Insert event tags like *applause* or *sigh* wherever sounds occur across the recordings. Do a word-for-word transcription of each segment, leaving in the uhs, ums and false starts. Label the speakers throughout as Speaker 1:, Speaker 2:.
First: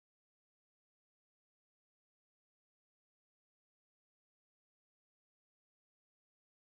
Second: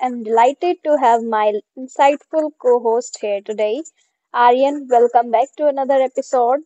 Speaker 1: I'm delighted to have my insightful co host here today. Aryan, welcome back to another episode.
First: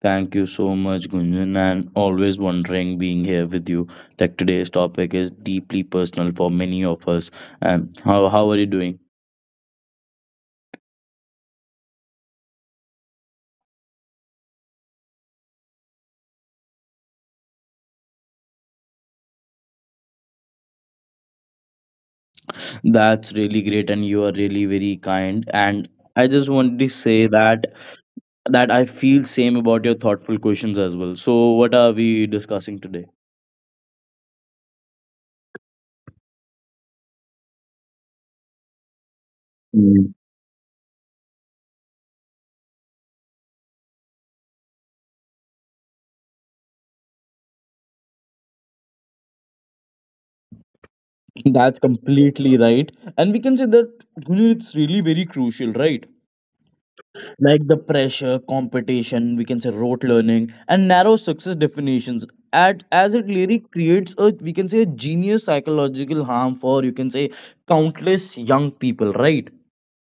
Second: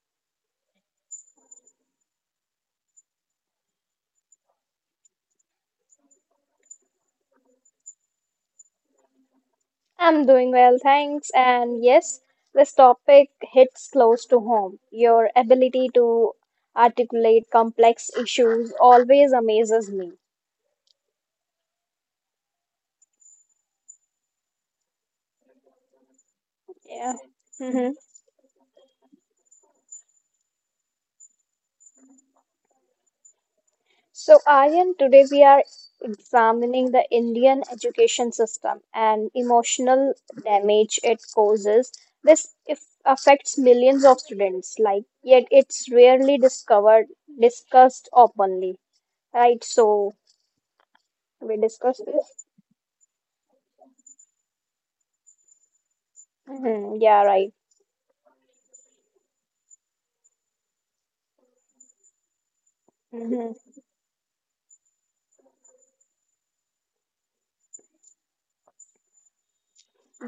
Speaker 2: Thank you so much, Gunjan, and always wondering being here with you. Like today's topic is deeply personal for many of us. And how, how are you doing?
Speaker 1: I'm doing well, thanks. And yes, this topic hits close to home. Your ability to articulate complex issues always amazes me.
Speaker 2: That's really great, and you are really very kind. And I just wanted to
Speaker 1: Yeah.
Speaker 2: say that
Speaker 1: *laughs*
Speaker 2: that I feel same about your thoughtful questions as well. So, what are we discussing today?
Speaker 1: So, Aryan, today we are examining the Indian education system and emotional
Speaker 2: Mm.
Speaker 1: damage it causes. This if affects millions of students, like yet it's rarely discovered, discussed openly, right? So we
Speaker 2: That's
Speaker 1: discuss this.
Speaker 2: completely right. And we can say that Gunjan, it's really very crucial, right?
Speaker 1: hmm Yeah, right.
Speaker 2: Like the pressure, competition, we can say rote learning, and narrow success definitions. At as it really
Speaker 1: hmm
Speaker 2: creates a we can say a genius psychological harm for you can say countless young people, right?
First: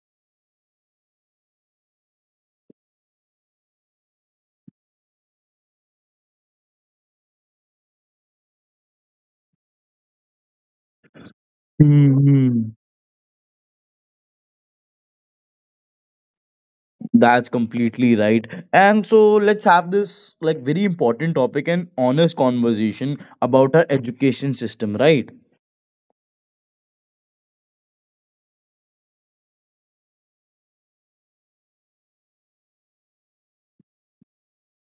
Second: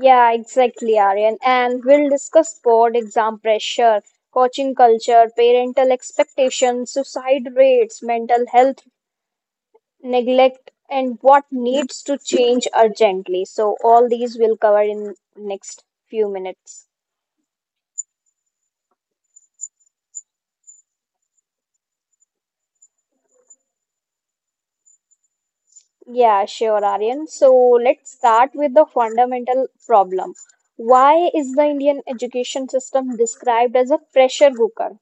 Speaker 1: Yeah, exactly, Aryan. And we'll discuss board exam pressure, coaching culture, parental expectations, suicide rates, mental health neglect, and what needs to change
Speaker 2: hmm
Speaker 1: urgently. So, all these we'll cover in next few minutes.
Speaker 2: That's completely right. And so let's have this like very important topic and honest conversation about our education system, right?
Speaker 1: Yeah, sure, Aryan. So, let's start with the fundamental problem. Why is the Indian education system described as a pressure cooker?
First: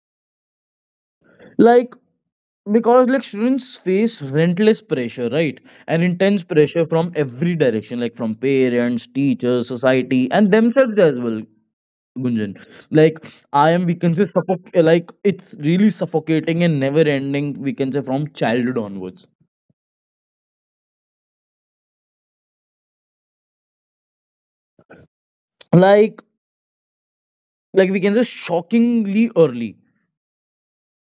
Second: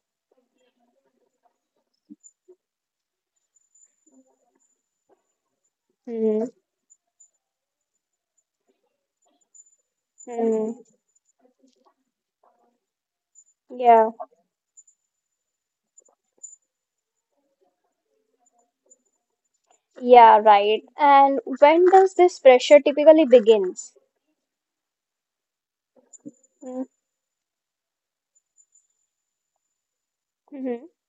Speaker 2: Like because like students face relentless pressure, right, and intense
Speaker 1: Hmm.
Speaker 2: pressure from every direction, like from parents, teachers, society, and
Speaker 1: Hmm.
Speaker 2: themselves as well, Gunjan. Like I am we
Speaker 1: Yeah.
Speaker 2: can say suffoc- like it's really suffocating and never ending, we can say from childhood onwards.
Speaker 1: Yeah, right. And when does this pressure typically begins?
Speaker 2: like
Speaker 1: Hmm.
Speaker 2: like we can say shockingly early.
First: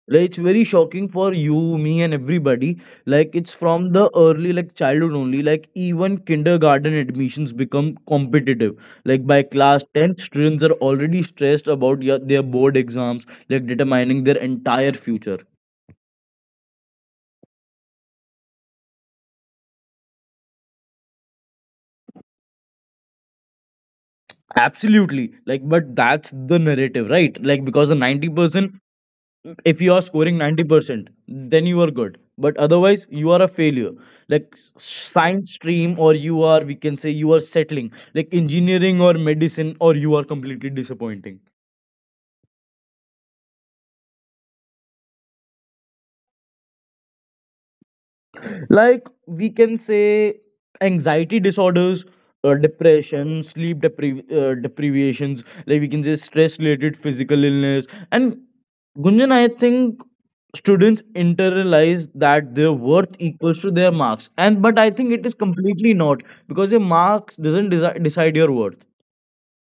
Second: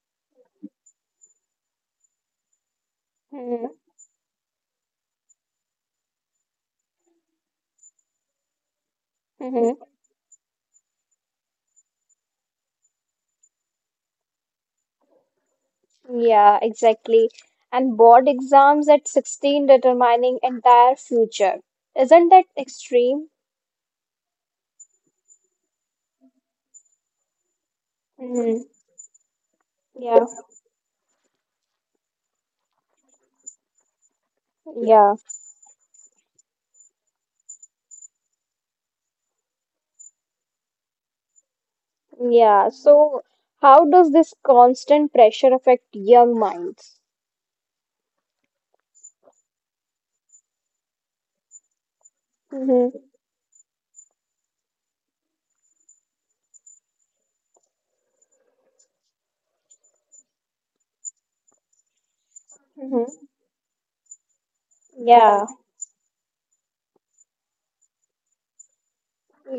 Speaker 2: Like, it's very shocking for you, me, and everybody. Like it's
Speaker 1: Hmm.
Speaker 2: from the early like childhood only. Like even kindergarten admissions become competitive. Like by
Speaker 1: Hmm.
Speaker 2: class ten, students are already stressed about, yeah, their board exams, like determining their entire future.
Speaker 1: Yeah, exactly. And board exams at sixteen determining entire future. Isn't that extreme?
Speaker 2: Absolutely. Like, but that's the narrative, right? Like because the
Speaker 1: Mm,
Speaker 2: ninety percent, if you are
Speaker 1: yeah,
Speaker 2: scoring ninety percent, then you are good, but otherwise you are a failure. Like
Speaker 1: yeah,
Speaker 2: science stream or you are we can say you are settling like engineering or medicine, or you are completely disappointing.
Speaker 1: yeah. So, how does this constant pressure affect young minds?
Speaker 2: Like we can say anxiety disorders, uh,
Speaker 1: Mm-hmm,
Speaker 2: depression, sleep depri- uh, deprivations, like we can say stress related physical illness. And Gunjan, I think students internalize that their worth
Speaker 1: mm-hmm.
Speaker 2: equals to their marks, and but I think it is
Speaker 1: Yeah,
Speaker 2: completely not, because your marks doesn't desi- decide your worth.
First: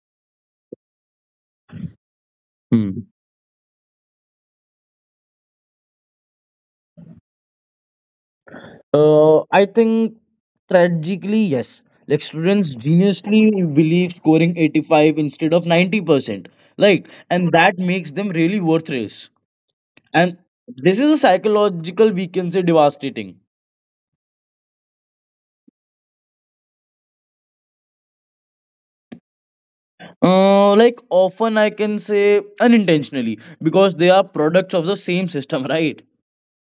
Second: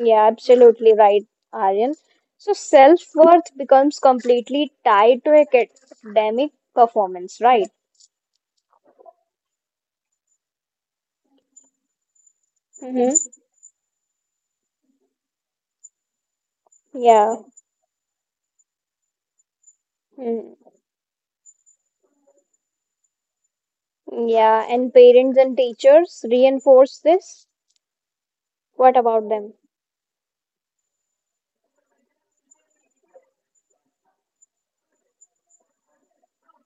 Speaker 1: yeah, absolutely right, Aryan. So, self-worth becomes completely tied to academic performance, right?
Speaker 2: Uh, I think tragically, yes. Like students
Speaker 1: Mm-hmm.
Speaker 2: geniusly believe scoring eighty-five instead of ninety percent, right?
Speaker 1: Yeah.
Speaker 2: And that makes them really worthless. And
Speaker 1: Mm-hmm.
Speaker 2: this is a psychological, we can say, devastating.
Speaker 1: Yeah, and parents and teachers reinforce this. What about them?
Speaker 2: Uh, like often I can say unintentionally, because they are products of the same system, right?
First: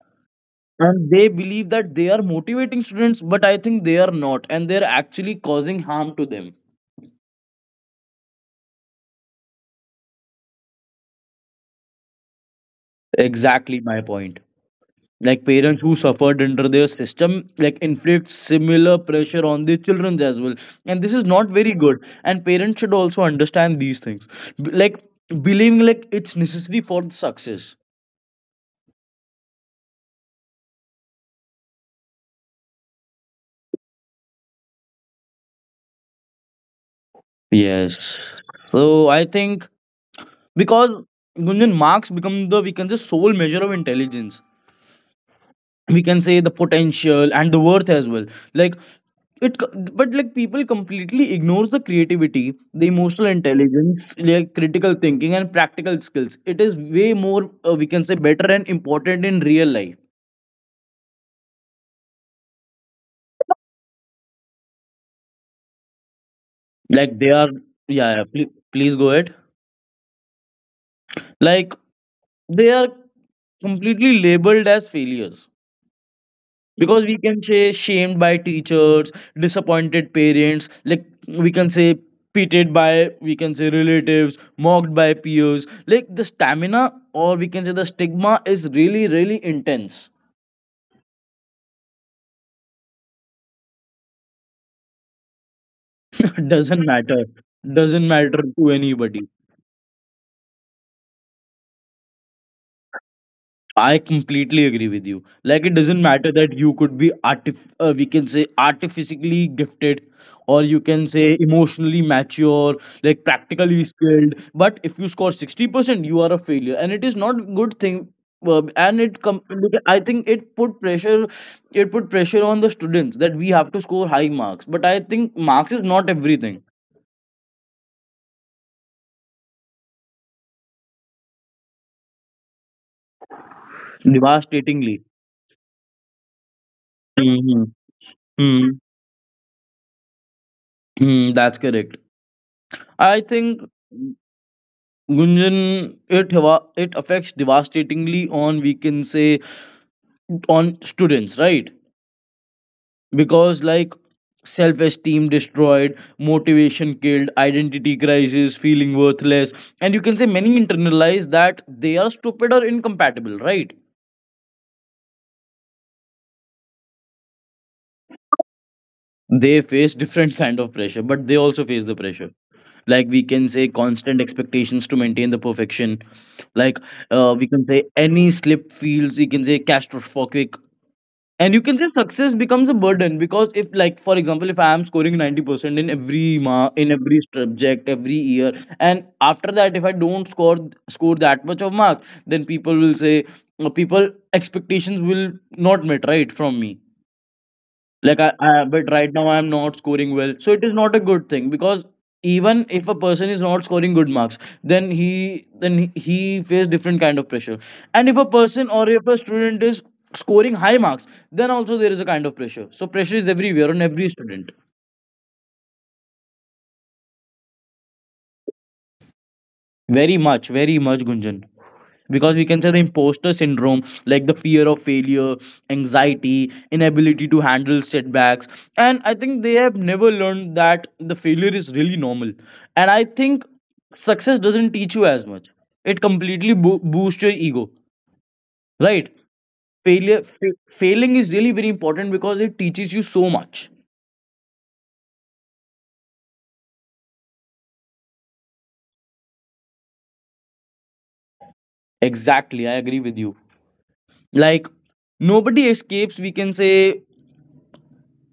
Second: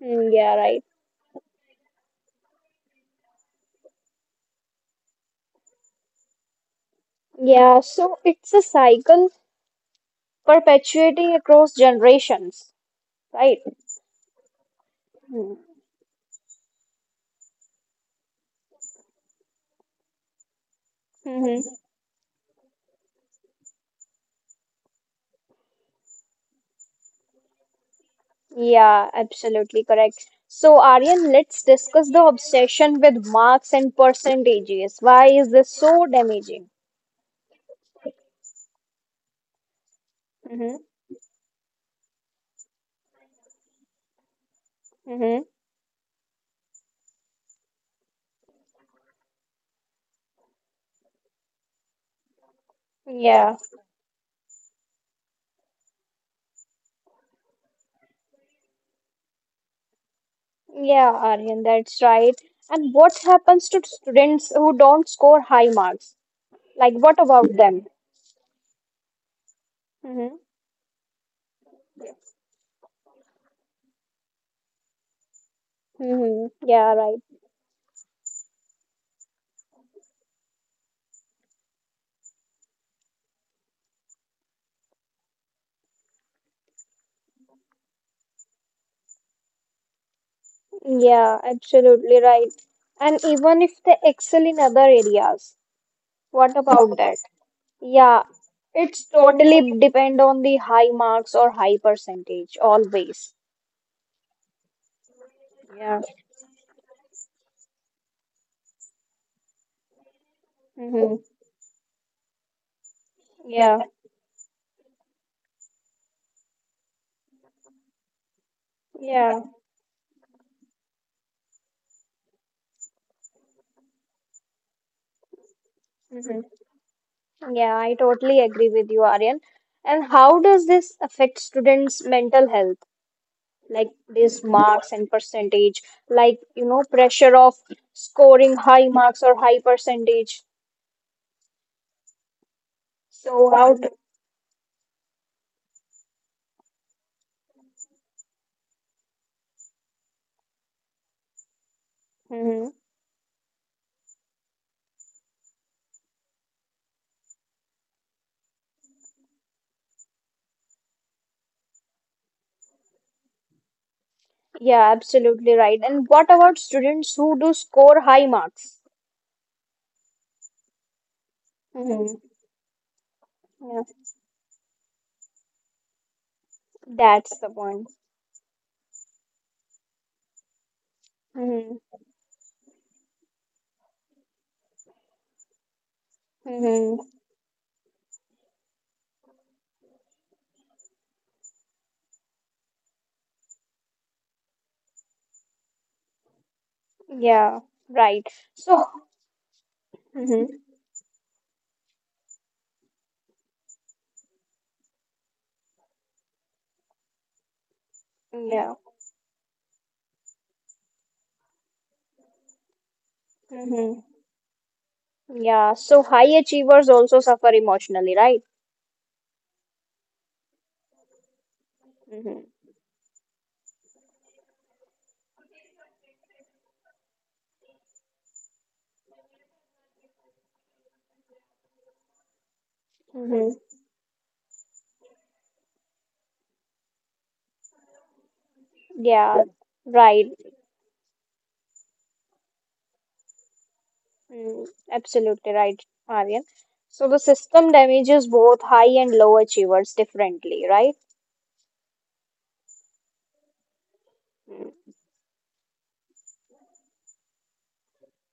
Speaker 1: Mm, yeah, right.
Speaker 2: And they believe that they are motivating students, but I think they are not, and they're actually causing harm to them.
Speaker 1: Yeah, so it's a cycle perpetuating across generations, right?
Speaker 2: Exactly my point. Like
Speaker 1: Hmm.
Speaker 2: parents who suffered under their system like inflict similar pressure on their children as well, and this is not
Speaker 1: Mm-hmm.
Speaker 2: very good, and parents should also understand these things. B- like believing like it's necessary for the success.
Speaker 1: Yeah, absolutely correct. So, Aryan, let's discuss the obsession with marks and percentages. Why is this so damaging?
Speaker 2: Yes, so I think,
Speaker 1: Mm-hmm.
Speaker 2: because Gunjan, marks become the we can say sole measure of intelligence,
Speaker 1: Mm-hmm.
Speaker 2: we can say the potential and the worth as well. like it co- but like people completely ignores the creativity, the emotional
Speaker 1: Yeah,
Speaker 2: intelligence, like critical thinking and practical skills, it is way more uh, we can say better and important in real life.
Speaker 1: yeah, Aryan, that's right. And what happens to students who don't score high marks? Like,
Speaker 2: Like
Speaker 1: what
Speaker 2: they are
Speaker 1: about them?
Speaker 2: Yeah, yeah, please, please go ahead.
Speaker 1: Mm-hmm.
Speaker 2: Like they are completely labeled as failures,
Speaker 1: Mm-hmm. Yeah,
Speaker 2: because we
Speaker 1: right.
Speaker 2: can say shamed by teachers, disappointed parents, like we can say pitted by we can say relatives, mocked by peers. Like the stamina or we can say the stigma is really really intense.
Speaker 1: Yeah, absolutely right. And even if they excel in other areas,
Speaker 2: *laughs*
Speaker 1: what
Speaker 2: Doesn't
Speaker 1: about that?
Speaker 2: matter. Doesn't
Speaker 1: Yeah,
Speaker 2: matter to
Speaker 1: it's
Speaker 2: anybody.
Speaker 1: totally depend on the high marks or high percentage always.
Speaker 2: I completely agree with you. Like it doesn't
Speaker 1: Yeah.
Speaker 2: matter that you could be artif- uh, we can say artificially gifted, or you can
Speaker 1: Mm-hmm.
Speaker 2: say emotionally mature, like
Speaker 1: Yeah.
Speaker 2: practically skilled, but if you score sixty percent, you are a failure and it is not good thing. Uh, and it com-
Speaker 1: Yeah.
Speaker 2: look, I think it put pressure, it put pressure on the students that we have to score high marks, but I think marks is not
Speaker 1: Mm-hmm.
Speaker 2: everything.
Speaker 1: Yeah, I totally agree with you, Aryan. And how does this affect students' mental health? Like these marks
Speaker 2: Devastatingly.
Speaker 1: and percentage, like you know, pressure of
Speaker 2: Hmm.
Speaker 1: scoring
Speaker 2: Hmm,
Speaker 1: high marks or high percentage.
Speaker 2: Hmm, that's correct. I
Speaker 1: So
Speaker 2: think.
Speaker 1: how do,
Speaker 2: Gunjan, it hava- it affects devastatingly on we can say on students, right?
Speaker 1: Mhm.
Speaker 2: Because like self-esteem destroyed, motivation killed, identity crisis, feeling worthless, and you can say many internalize that they are stupid or incompatible, right?
Speaker 1: Yeah, absolutely right. And what about students who do score high marks?
Speaker 2: They face different kind of pressure, but they also face the pressure.
Speaker 1: hmm
Speaker 2: Like we can say
Speaker 1: Yeah,
Speaker 2: constant expectations to maintain the perfection. Like uh,
Speaker 1: that's the
Speaker 2: we can say
Speaker 1: point.
Speaker 2: any slip feels, you can say catastrophic, and you
Speaker 1: hmm
Speaker 2: can say success becomes a burden, because if like for example if I am scoring ninety percent in every ma- in
Speaker 1: hmm
Speaker 2: every subject every year, and after that if I don't score score that much of marks, then people will say uh, people expectations will not met right from me.
Speaker 1: Yeah,
Speaker 2: Like
Speaker 1: right.
Speaker 2: I, I
Speaker 1: So,
Speaker 2: but right now I'm not scoring well, so
Speaker 1: hmm
Speaker 2: it is not a good thing, because even if a person is not scoring good marks, then he then he he face different kind of pressure, and if a person
Speaker 1: yeah,
Speaker 2: or if a student is scoring high marks, then also there is a kind of pressure. So pressure is everywhere on
Speaker 1: hmm
Speaker 2: every student.
Speaker 1: yeah. So high achievers also suffer emotionally, right?
Speaker 2: Very much, very much, Gunjan. Because
Speaker 1: hmm
Speaker 2: we can say the imposter syndrome, like the fear of failure, anxiety, inability to handle setbacks. And I think they have never learned that the failure is really normal. And I
Speaker 1: hmm
Speaker 2: think
Speaker 1: hmm
Speaker 2: success doesn't teach you as much, it completely bo- boosts your ego, right?
Speaker 1: Yeah,
Speaker 2: Failure,
Speaker 1: right.
Speaker 2: fa- failing is really very important because it teaches you so much.
Speaker 1: Mm, absolutely right, Aryan. So the system damages both high and low achievers differently, right?
Speaker 2: Exactly, I agree with you. Like,
Speaker 1: hmm
Speaker 2: nobody escapes, we can say,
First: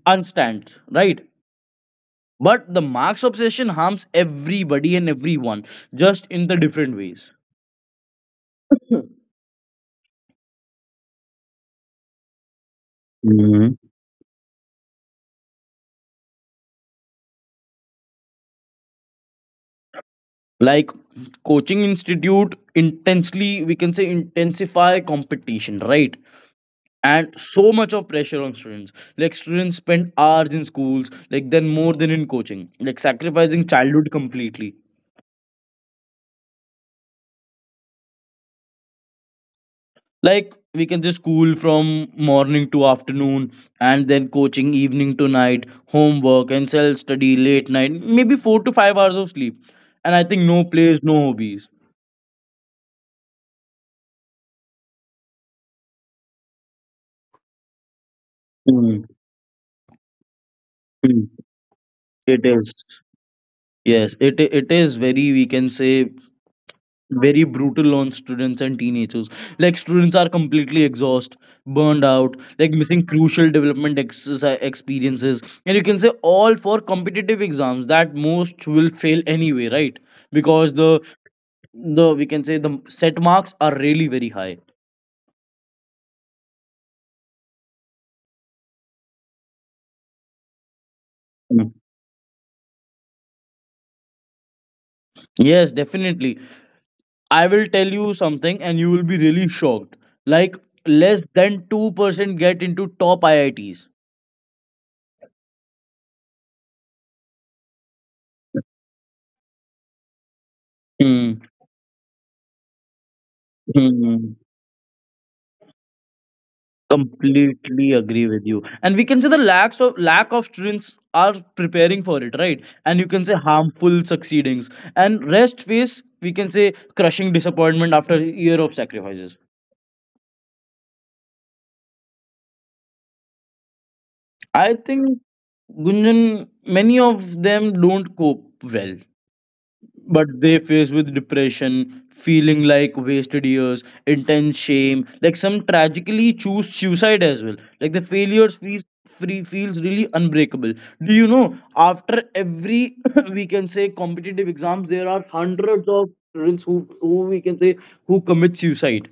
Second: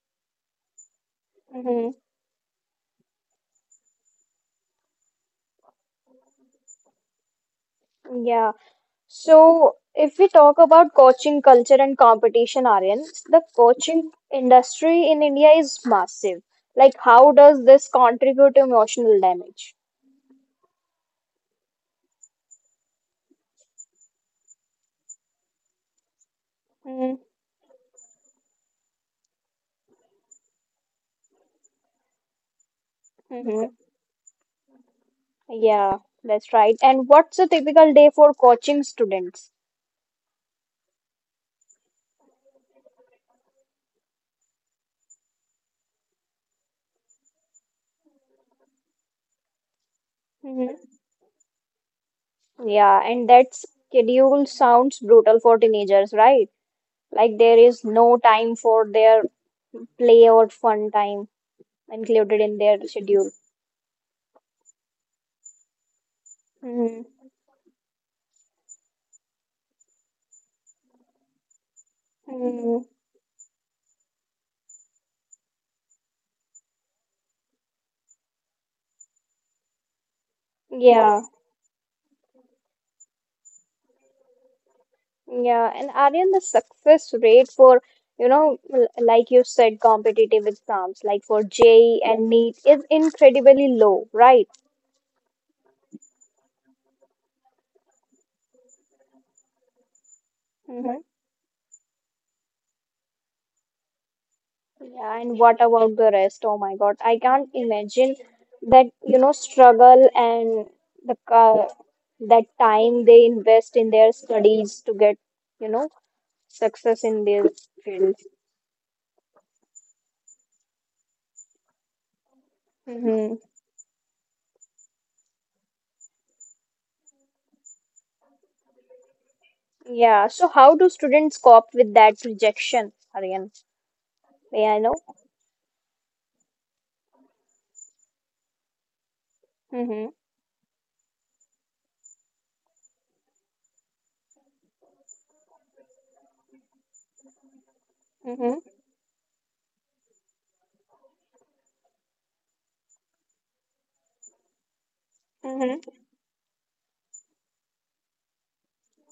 Speaker 2: unstand, right?
Speaker 1: Mm-hmm.
Speaker 2: But the Marx obsession harms everybody and everyone, just in the different ways.
Speaker 1: Yeah. So, if we talk about coaching culture and competition, Aryan, the
Speaker 2: Hmm
Speaker 1: coaching industry in India is massive. Like, how does this contribute to emotional damage?
Speaker 2: Like coaching institute intensely, we can say intensify competition, right?
Speaker 1: Mm-hmm.
Speaker 2: And so much of pressure on students. Like students spend hours in schools, like then more than in coaching, like sacrificing childhood completely.
Speaker 1: Yeah, that's right. And what's a typical day for coaching students?
Speaker 2: Like we can say school from morning to afternoon, and then coaching evening to night, homework and self study late night, maybe four to five hours of sleep, and I think no
Speaker 1: hmm
Speaker 2: plays, no hobbies.
Speaker 1: Yeah, and that schedule sounds brutal for teenagers, right? Like, there is no time for
Speaker 2: Mm,
Speaker 1: their play or fun time
Speaker 2: mm. it
Speaker 1: included in their
Speaker 2: is
Speaker 1: schedule.
Speaker 2: Yes, it it is very we can say
Speaker 1: hmm
Speaker 2: very brutal on students and teenagers. Like students are completely exhausted, burned out, like
Speaker 1: hmm
Speaker 2: missing crucial development exercise experiences, and you can say all for competitive exams that most will fail anyway, right? Because the
Speaker 1: Yeah.
Speaker 2: the we can say the set marks are really very high.
Speaker 1: Yeah, and Aryan, the success rate for, you know, l- like you said, competitive exams, like for
Speaker 2: Mm.
Speaker 1: JEE and NEET, is incredibly low, right?
Speaker 2: Yes, definitely. I will tell you something and you will be really shocked. Like
Speaker 1: Mm-hmm.
Speaker 2: less than two percent get into top I I Ts.
Speaker 1: Yeah, and what about the rest? Oh my God, I can't imagine that, you know, struggle and the
Speaker 2: Hmm.
Speaker 1: uh, that time they invest in their studies to get, you know, success in their
Speaker 2: Completely
Speaker 1: field.
Speaker 2: agree with you, and we can say the lacks of lack of students are preparing for it, right, and you can say
Speaker 1: Mm-hmm.
Speaker 2: harmful succeedings, and rest face we can say crushing disappointment after a year of sacrifices.
Speaker 1: Yeah, so how do students cope with that rejection, Aryan? May
Speaker 2: I
Speaker 1: I know?
Speaker 2: think Gunjan, many of them don't cope well,
Speaker 1: Mm-hmm.
Speaker 2: but they face with depression, feeling like wasted years, intense shame, like some tragically choose suicide as well. Like the failures feels free feels really unbreakable. Do you know after every *laughs* we can say competitive exams there are
Speaker 1: Mm-hmm.
Speaker 2: hundreds of students who, who we can say who commit suicide.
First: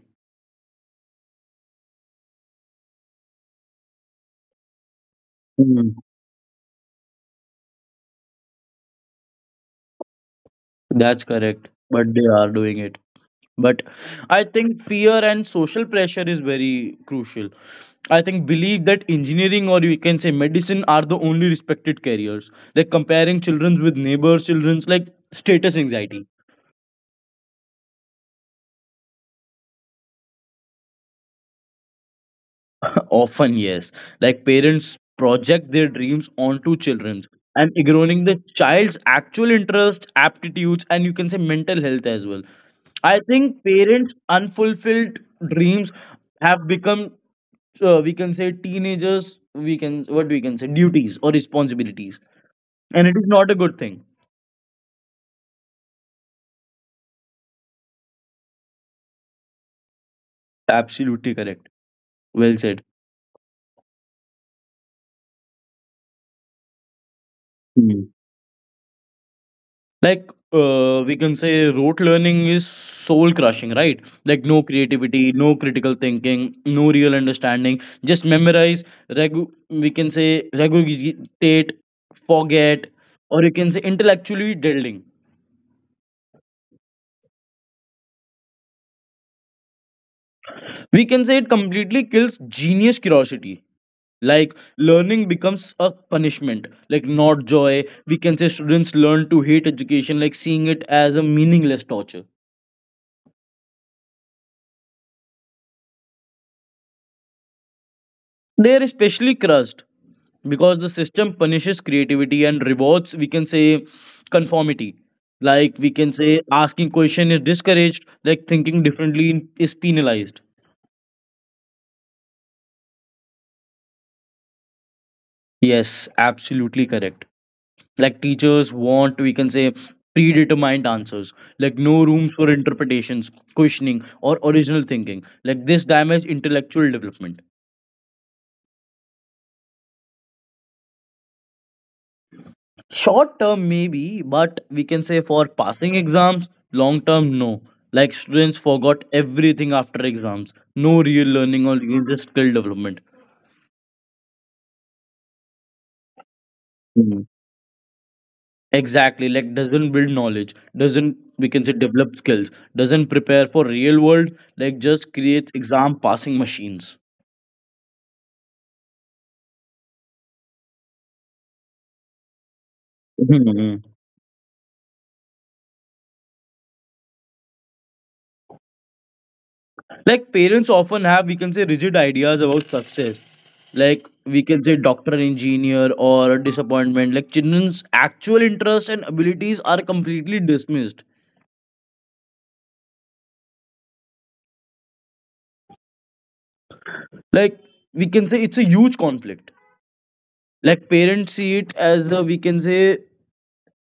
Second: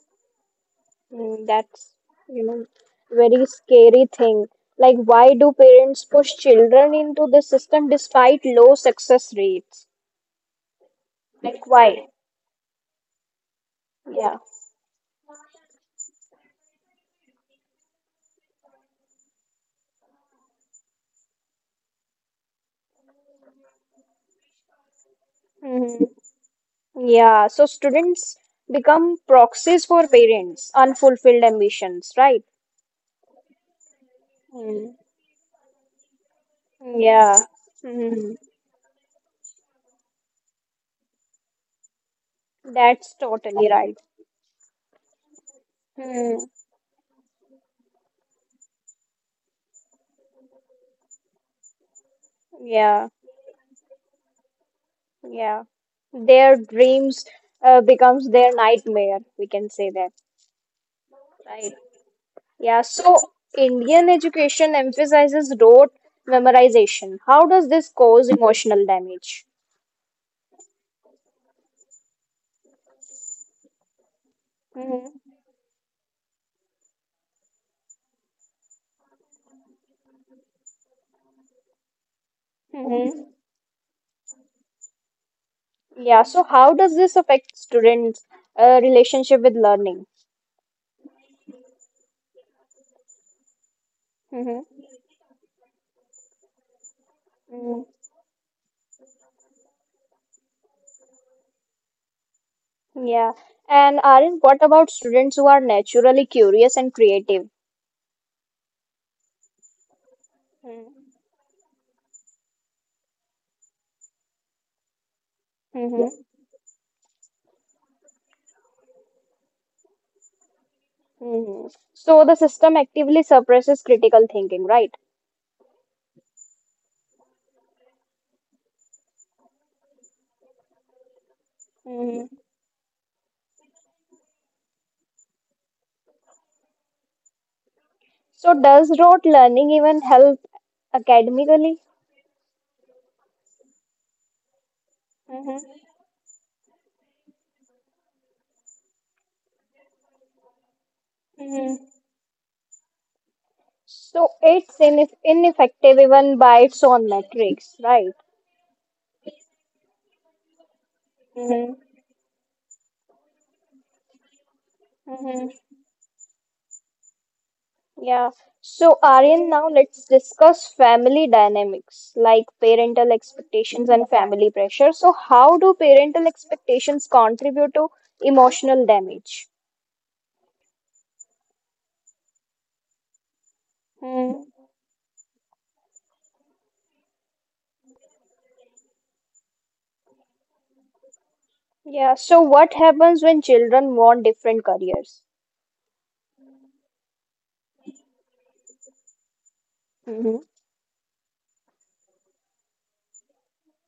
Speaker 1: Mm, that's, you know, very scary thing. Like, why do
Speaker 2: Hmm,
Speaker 1: parents push children into the system despite low success rates?
Speaker 2: that's
Speaker 1: Like,
Speaker 2: correct,
Speaker 1: why?
Speaker 2: but they are doing it. But
Speaker 1: Yeah.
Speaker 2: I think fear and social pressure is very crucial. I think believe that engineering or you can say medicine are the only respected careers, like comparing children's with neighbors children's, like status
Speaker 1: hmm
Speaker 2: anxiety.
Speaker 1: Yeah. So students become proxies for parents' unfulfilled ambitions, right?
Speaker 2: *laughs* Often, yes. Like
Speaker 1: Mm.
Speaker 2: parents project their dreams onto children,
Speaker 1: Yeah.
Speaker 2: and ignoring
Speaker 1: hmm
Speaker 2: the child's actual interest, aptitudes, and you can say mental health as well.
Speaker 1: That's
Speaker 2: I think
Speaker 1: totally right.
Speaker 2: parents' unfulfilled dreams
Speaker 1: Mm.
Speaker 2: have become, uh, we can say, teenagers. We can what we can say duties or responsibilities, and
Speaker 1: Yeah.
Speaker 2: it is not a good thing.
Speaker 1: Yeah. Their dreams uh, becomes their nightmare. We can say that,
Speaker 2: Absolutely correct.
Speaker 1: right?
Speaker 2: Well
Speaker 1: Yeah,
Speaker 2: said.
Speaker 1: so Indian education emphasizes rote memorization. How does this cause emotional damage?
Speaker 2: Like, uh, we can say rote learning is soul crushing, right? Like, no
Speaker 1: Mm-hmm.
Speaker 2: creativity, no critical thinking, no real understanding. Just memorize, regu- we can say regurgitate, forget,
Speaker 1: Mm-hmm.
Speaker 2: or you can say intellectually delving.
Speaker 1: Yeah, so how does this affect students' uh, relationship with learning?
Speaker 2: We can say it completely kills genius curiosity. Like,
Speaker 1: Mm-hmm.
Speaker 2: learning becomes a punishment, like, not
Speaker 1: mm
Speaker 2: joy. We can say students learn to hate education, like, seeing it as a meaningless torture.
Speaker 1: Yeah, and Arif, what about students who are naturally curious and creative?
Speaker 2: They're especially crushed because the system punishes creativity and rewards, we can say, conformity. Like we can
Speaker 1: Mm-hmm.
Speaker 2: say, asking question is discouraged. Like thinking differently is penalized.
Speaker 1: Mm-hmm. So the system actively suppresses critical thinking, right?
Speaker 2: Yes, absolutely correct. Like teachers want, we can say, predetermined answers. Like no
Speaker 1: Mm-hmm.
Speaker 2: rooms for interpretations, questioning, or original thinking. Like this damages intellectual development.
Speaker 1: So does rote learning even help academically?
Speaker 2: Short term, maybe, but we can say for
Speaker 1: Mm-hmm.
Speaker 2: passing exams, long term, no. Like students forgot everything after exams. No real learning or even just skill development.
Speaker 1: So it's ineff ineffective even by its own
Speaker 2: Mhm.
Speaker 1: metrics, right?
Speaker 2: Exactly, like doesn't build knowledge, doesn't we can
Speaker 1: hmm
Speaker 2: say develop skills, doesn't prepare for real world, like just
Speaker 1: hmm
Speaker 2: creates exam passing machines.
Speaker 1: Yeah. So, Aryan, now let's discuss family dynamics like parental expectations
Speaker 2: *laughs*
Speaker 1: and family pressure. So, how do parental expectations contribute to emotional damage?
Speaker 2: Like parents often have, we can say, rigid ideas about success. Like we
Speaker 1: hmm
Speaker 2: can say, doctor, engineer, or disappointment. Like children's actual interest and abilities are completely dismissed.
Speaker 1: Yeah. So, what happens when children want different careers?
Speaker 2: Like we can say, it's a huge conflict.
Speaker 1: hmm
Speaker 2: Like parents see it as a, we can say,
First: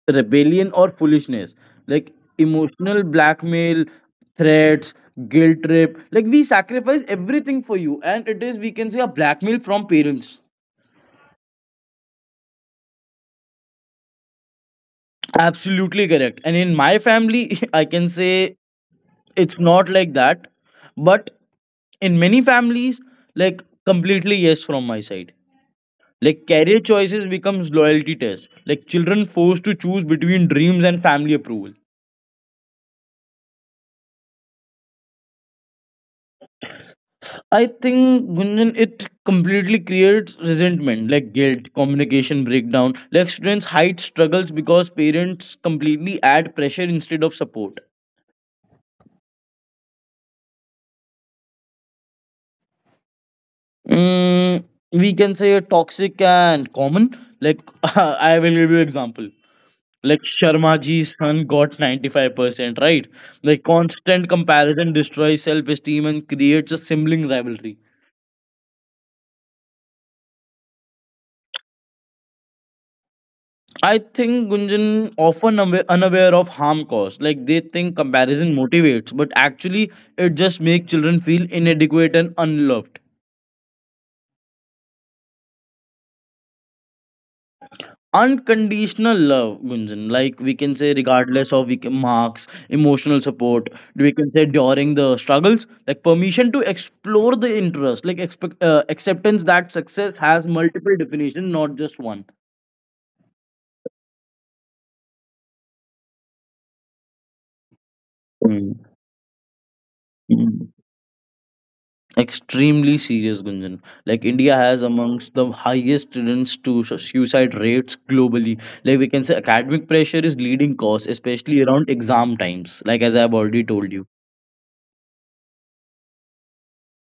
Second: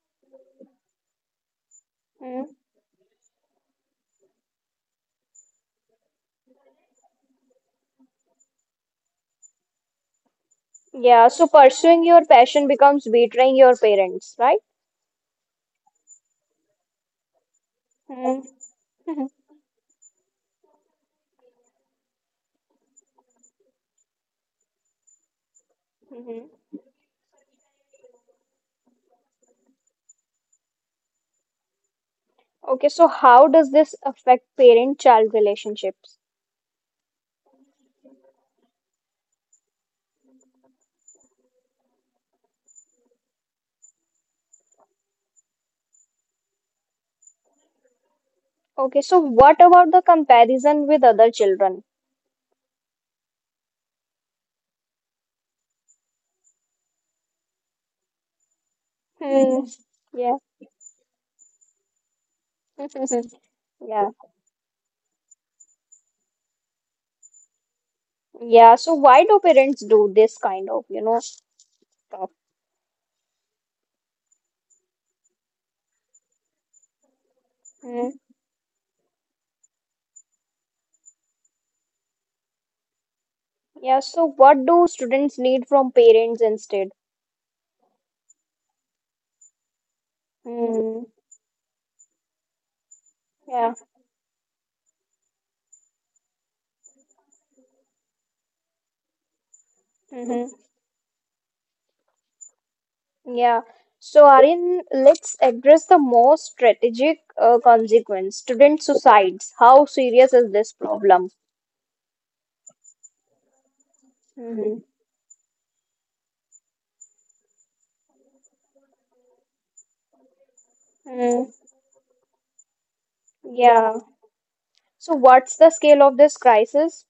Speaker 2: rebellion or foolishness. Like
Speaker 1: Hmm.
Speaker 2: emotional blackmail, threats, guilt trip. Like we sacrifice everything for you, and it is, we can say, a blackmail from parents.
Speaker 1: Yeah. So, pursuing your passion becomes betraying your parents, right?
Speaker 2: Absolutely correct. And in my family, *laughs* I can say it's not like that. But in many families, like completely yes from my side. Like
Speaker 1: hmm
Speaker 2: career choices becomes loyalty test. Like children forced to choose between dreams and family approval.
Speaker 1: Okay, so how does this affect parent-child relationships?
Speaker 2: I think Gunjan, it completely creates resentment, like guilt, communication breakdown. Like students hide struggles because parents completely add pressure instead of support.
Speaker 1: Okay, so what about the comparison with other children?
Speaker 2: Mm, we can say toxic and common. Like *laughs* I will give you example.
Speaker 1: Hmm.
Speaker 2: Like
Speaker 1: Yeah.
Speaker 2: Sharma ji's son got ninety-five percent, right?
Speaker 1: *laughs*
Speaker 2: Like
Speaker 1: Yeah.
Speaker 2: constant comparison destroys self-esteem and creates a sibling rivalry.
Speaker 1: Yeah. So why do parents do this kind of, you know, stuff?
Speaker 2: I think Gunjan often awa- unaware of harm caused. Like they think
Speaker 1: Hmm.
Speaker 2: comparison motivates, but actually it just makes children feel inadequate and unloved.
Speaker 1: Yeah. So what do students need from parents instead?
Speaker 2: Unconditional love, Gunjan. Like we can say,
Speaker 1: Hmm.
Speaker 2: regardless of we can, marks, emotional support.
Speaker 1: Yeah.
Speaker 2: We can say during the struggles, like permission to explore the interest, like expect, uh, acceptance that success
Speaker 1: hmm
Speaker 2: has multiple definitions, not just one.
Speaker 1: Yeah. So Aryan, let's address the most strategic uh, consequence.
Speaker 2: Mm,
Speaker 1: Student suicides. How serious is
Speaker 2: mm.
Speaker 1: this problem?
Speaker 2: Extremely serious, Gunjan. Like India
Speaker 1: hmm
Speaker 2: has amongst the highest students to su- suicide rates globally. Like we can say, academic pressure is leading cause,
Speaker 1: Mm,
Speaker 2: especially around exam times. Like as I have already told
Speaker 1: yeah.
Speaker 2: you.
Speaker 1: So, what's the scale of this crisis?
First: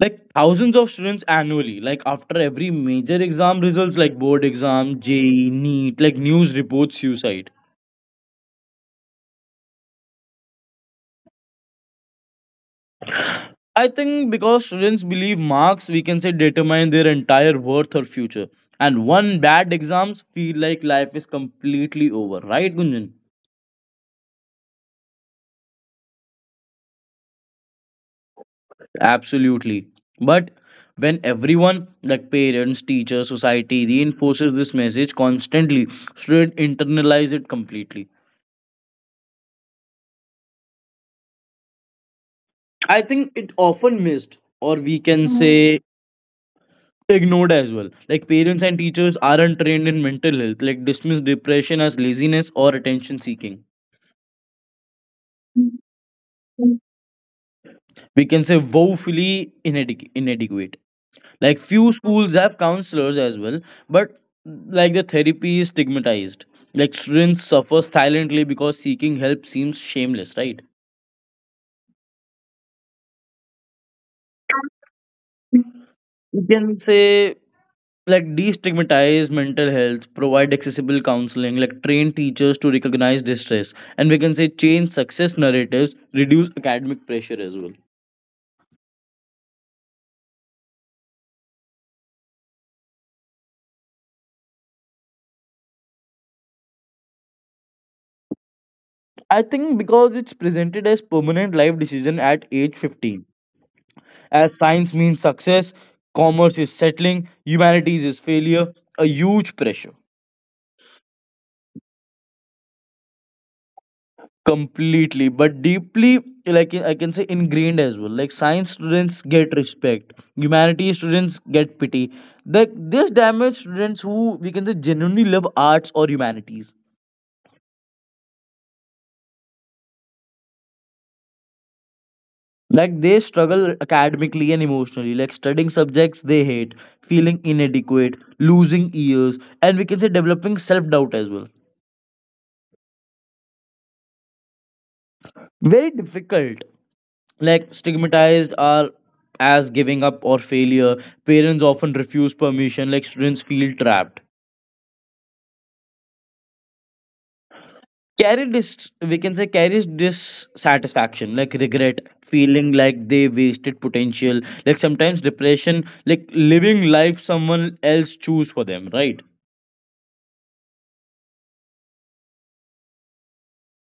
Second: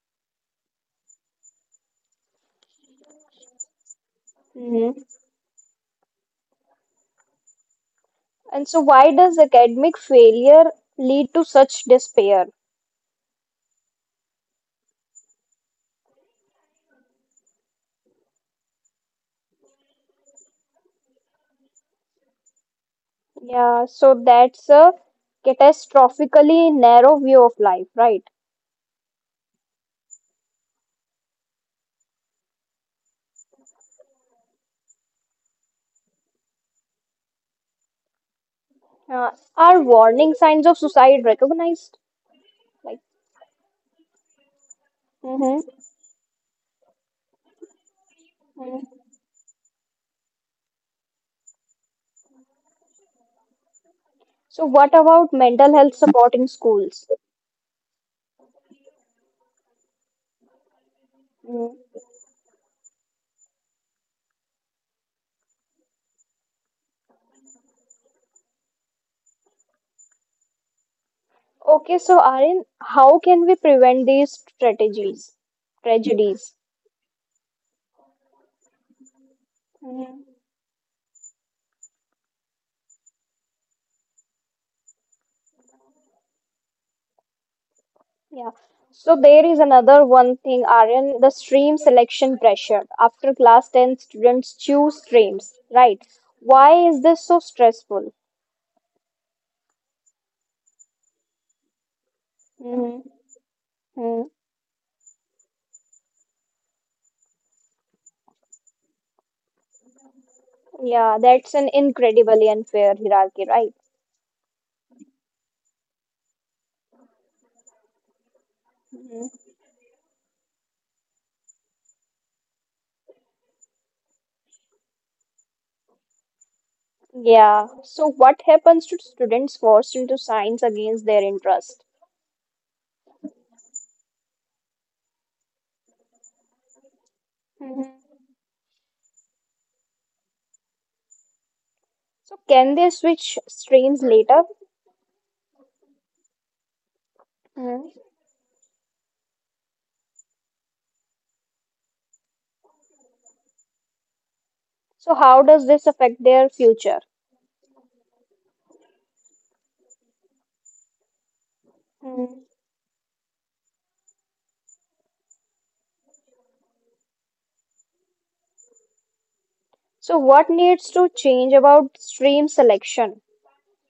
Speaker 2: Like thousands of students annually, like after every major exam results, like board
Speaker 1: hmm
Speaker 2: exam J E E, neat, like news reports suicide.
Speaker 1: And so, why does academic failure lead to such despair?
Speaker 2: I think because students believe marks, we can say, determine their entire worth or future, and one bad exams feel like life is completely over, right Gunjan?
Speaker 1: Yeah, so that's a catastrophically narrow view of life, right?
Speaker 2: Absolutely, but when everyone, like parents, teachers, society, reinforces this message constantly, student internalize it completely.
Speaker 1: Uh, are warning signs of suicide recognized? Like,
Speaker 2: I think it often missed, or we can
Speaker 1: hmm
Speaker 2: say ignored as well. Like parents and teachers aren't trained in mental health, like dismiss depression as laziness or attention seeking.
Speaker 1: so what about mental health support in schools?
Speaker 2: We can say woefully inadequ- inadequate. Like
Speaker 1: hmm
Speaker 2: few schools have counselors as well, but like the therapy is stigmatized. Like students suffer silently because seeking help seems shameless, right?
Speaker 1: Okay, so Aryan, how can we prevent these strategies,
Speaker 2: We
Speaker 1: tragedies?
Speaker 2: can say, like destigmatize mental health, provide accessible counseling, like train teachers to recognize distress, and we can say change success narratives, reduce academic pressure as well.
Speaker 1: Yeah. So there is another one thing, Aryan, the stream selection pressure. After class ten, students choose streams, right? Why is this so stressful?
Speaker 2: I think because it's presented as permanent life decision at age
Speaker 1: hmm
Speaker 2: fifteen,
Speaker 1: hmm
Speaker 2: as science means success, commerce is settling, humanities is failure, a huge pressure.
Speaker 1: Yeah, that's an incredibly unfair hierarchy, right?
Speaker 2: Completely, but deeply, like I can say ingrained as well. Like science students
Speaker 1: hmm
Speaker 2: get respect, humanities students get pity. Like this damage students who we can say genuinely love arts or humanities.
Speaker 1: Yeah. So what happens to students forced into science against their interest?
Speaker 2: Like they struggle academically and emotionally, like studying subjects they hate, feeling
Speaker 1: hmm
Speaker 2: inadequate, losing ears, and we can say developing self-doubt as well.
Speaker 1: So can they switch streams later?
Speaker 2: Very difficult, like
Speaker 1: hmm
Speaker 2: stigmatized are as giving up or failure. Parents often refuse permission, like students feel trapped.
Speaker 1: So how does this affect their future?
Speaker 2: Carry dis, we can say carries dissatisfaction, like regret,
Speaker 1: Mm-hmm.
Speaker 2: feeling like they wasted potential, like sometimes depression, like living life someone else choose for them, right?
Speaker 1: So what needs to change about stream selection?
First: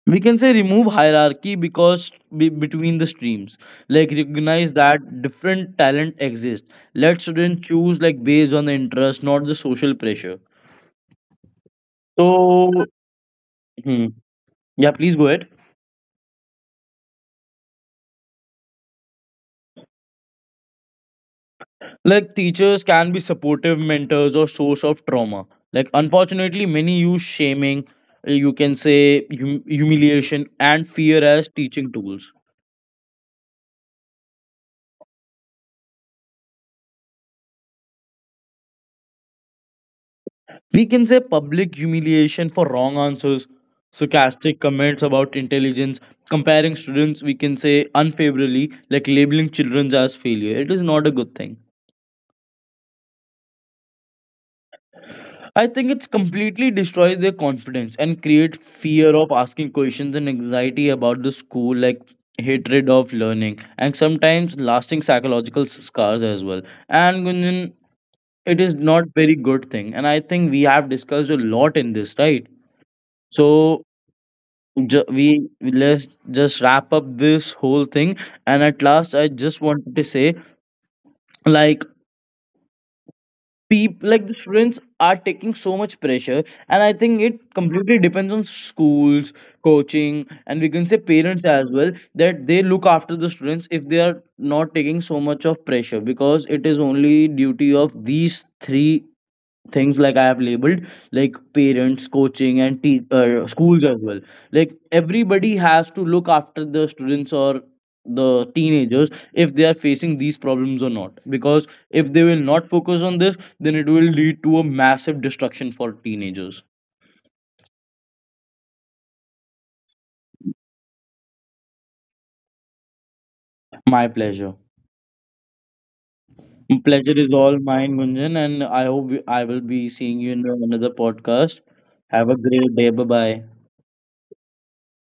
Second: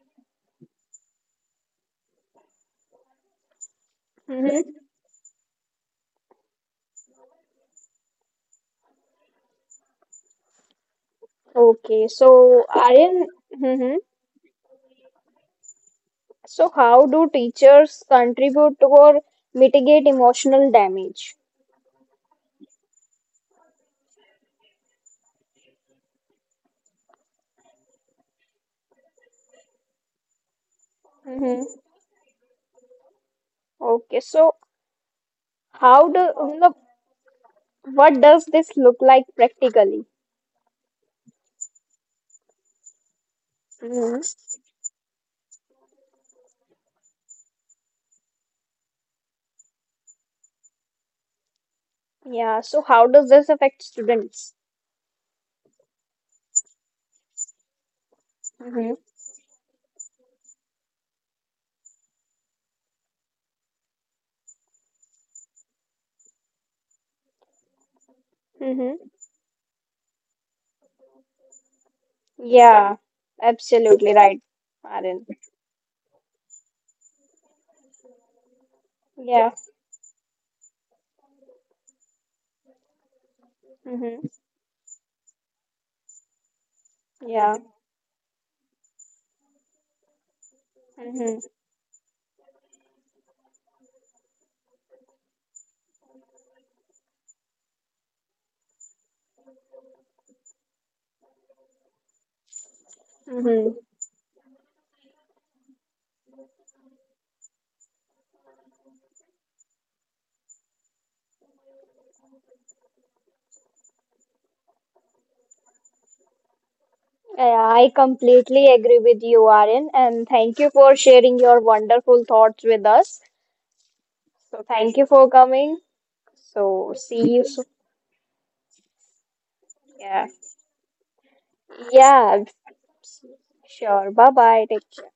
Speaker 2: We can say remove hierarchy because be- between the streams, like recognize
Speaker 1: Mhm.
Speaker 2: that different talent exists, let students choose like based on the interest, not the social pressure.
Speaker 1: Okay, so
Speaker 2: So
Speaker 1: Aryan, hmm
Speaker 2: hmm, yeah please go ahead.
Speaker 1: so how do teachers contribute to or mitigate emotional damage?
Speaker 2: Like teachers can be supportive mentors or source of trauma. Like unfortunately, many use shaming, uh, you can say hum- humiliation and fear as
Speaker 1: Mhm.
Speaker 2: teaching tools.
Speaker 1: Okay, so how do मतलब, what does this look like practically?
Speaker 2: We can say public humiliation for wrong answers,
Speaker 1: Mhm.
Speaker 2: sarcastic comments about intelligence, comparing students. We can say unfavorably, like labeling children as failure. It is not a good thing.
Speaker 1: Yeah, so how does this affect students?
Speaker 2: I think it's completely destroys their confidence and create
Speaker 1: hmm
Speaker 2: fear of asking questions and anxiety about the school, like hatred of learning, and sometimes lasting psychological scars as well. And Gunjan, it is not
Speaker 1: Mm-hmm.
Speaker 2: very good thing. And I think we have discussed a lot in this, right?
Speaker 1: Yeah,
Speaker 2: So
Speaker 1: absolutely right,
Speaker 2: ju- we
Speaker 1: Aryan.
Speaker 2: let's just wrap up this whole thing. And at last, I
Speaker 1: Yeah.
Speaker 2: just wanted to say, like people like
Speaker 1: Mm-hmm.
Speaker 2: the students are taking so much pressure, and I think it
Speaker 1: Yeah.
Speaker 2: completely depends on schools, coaching, and we can say
Speaker 1: Mm-hmm.
Speaker 2: parents as well, that they look after the students if they are not taking so much of pressure, because it is only duty of these three things like I have labeled, like parents, coaching, and te- uh,
Speaker 1: Mm-hmm.
Speaker 2: schools as well. Like everybody has to look after the students or the teenagers if they are facing these problems or not, because if they will not focus on this, then it will lead to a massive destruction for teenagers.
Speaker 1: Yeah, I completely agree with you, Aryan, and thank you for sharing your wonderful thoughts with us.
Speaker 2: My pleasure.
Speaker 1: So thank you for coming. So
Speaker 2: Pleasure is
Speaker 1: see you
Speaker 2: all
Speaker 1: soon.
Speaker 2: mine, Gunjan, and I hope we- I will be seeing
Speaker 1: Yeah.
Speaker 2: you in another podcast. Have a
Speaker 1: Yeah,
Speaker 2: great day. Bye bye.
Speaker 1: sure. Bye bye. Take care.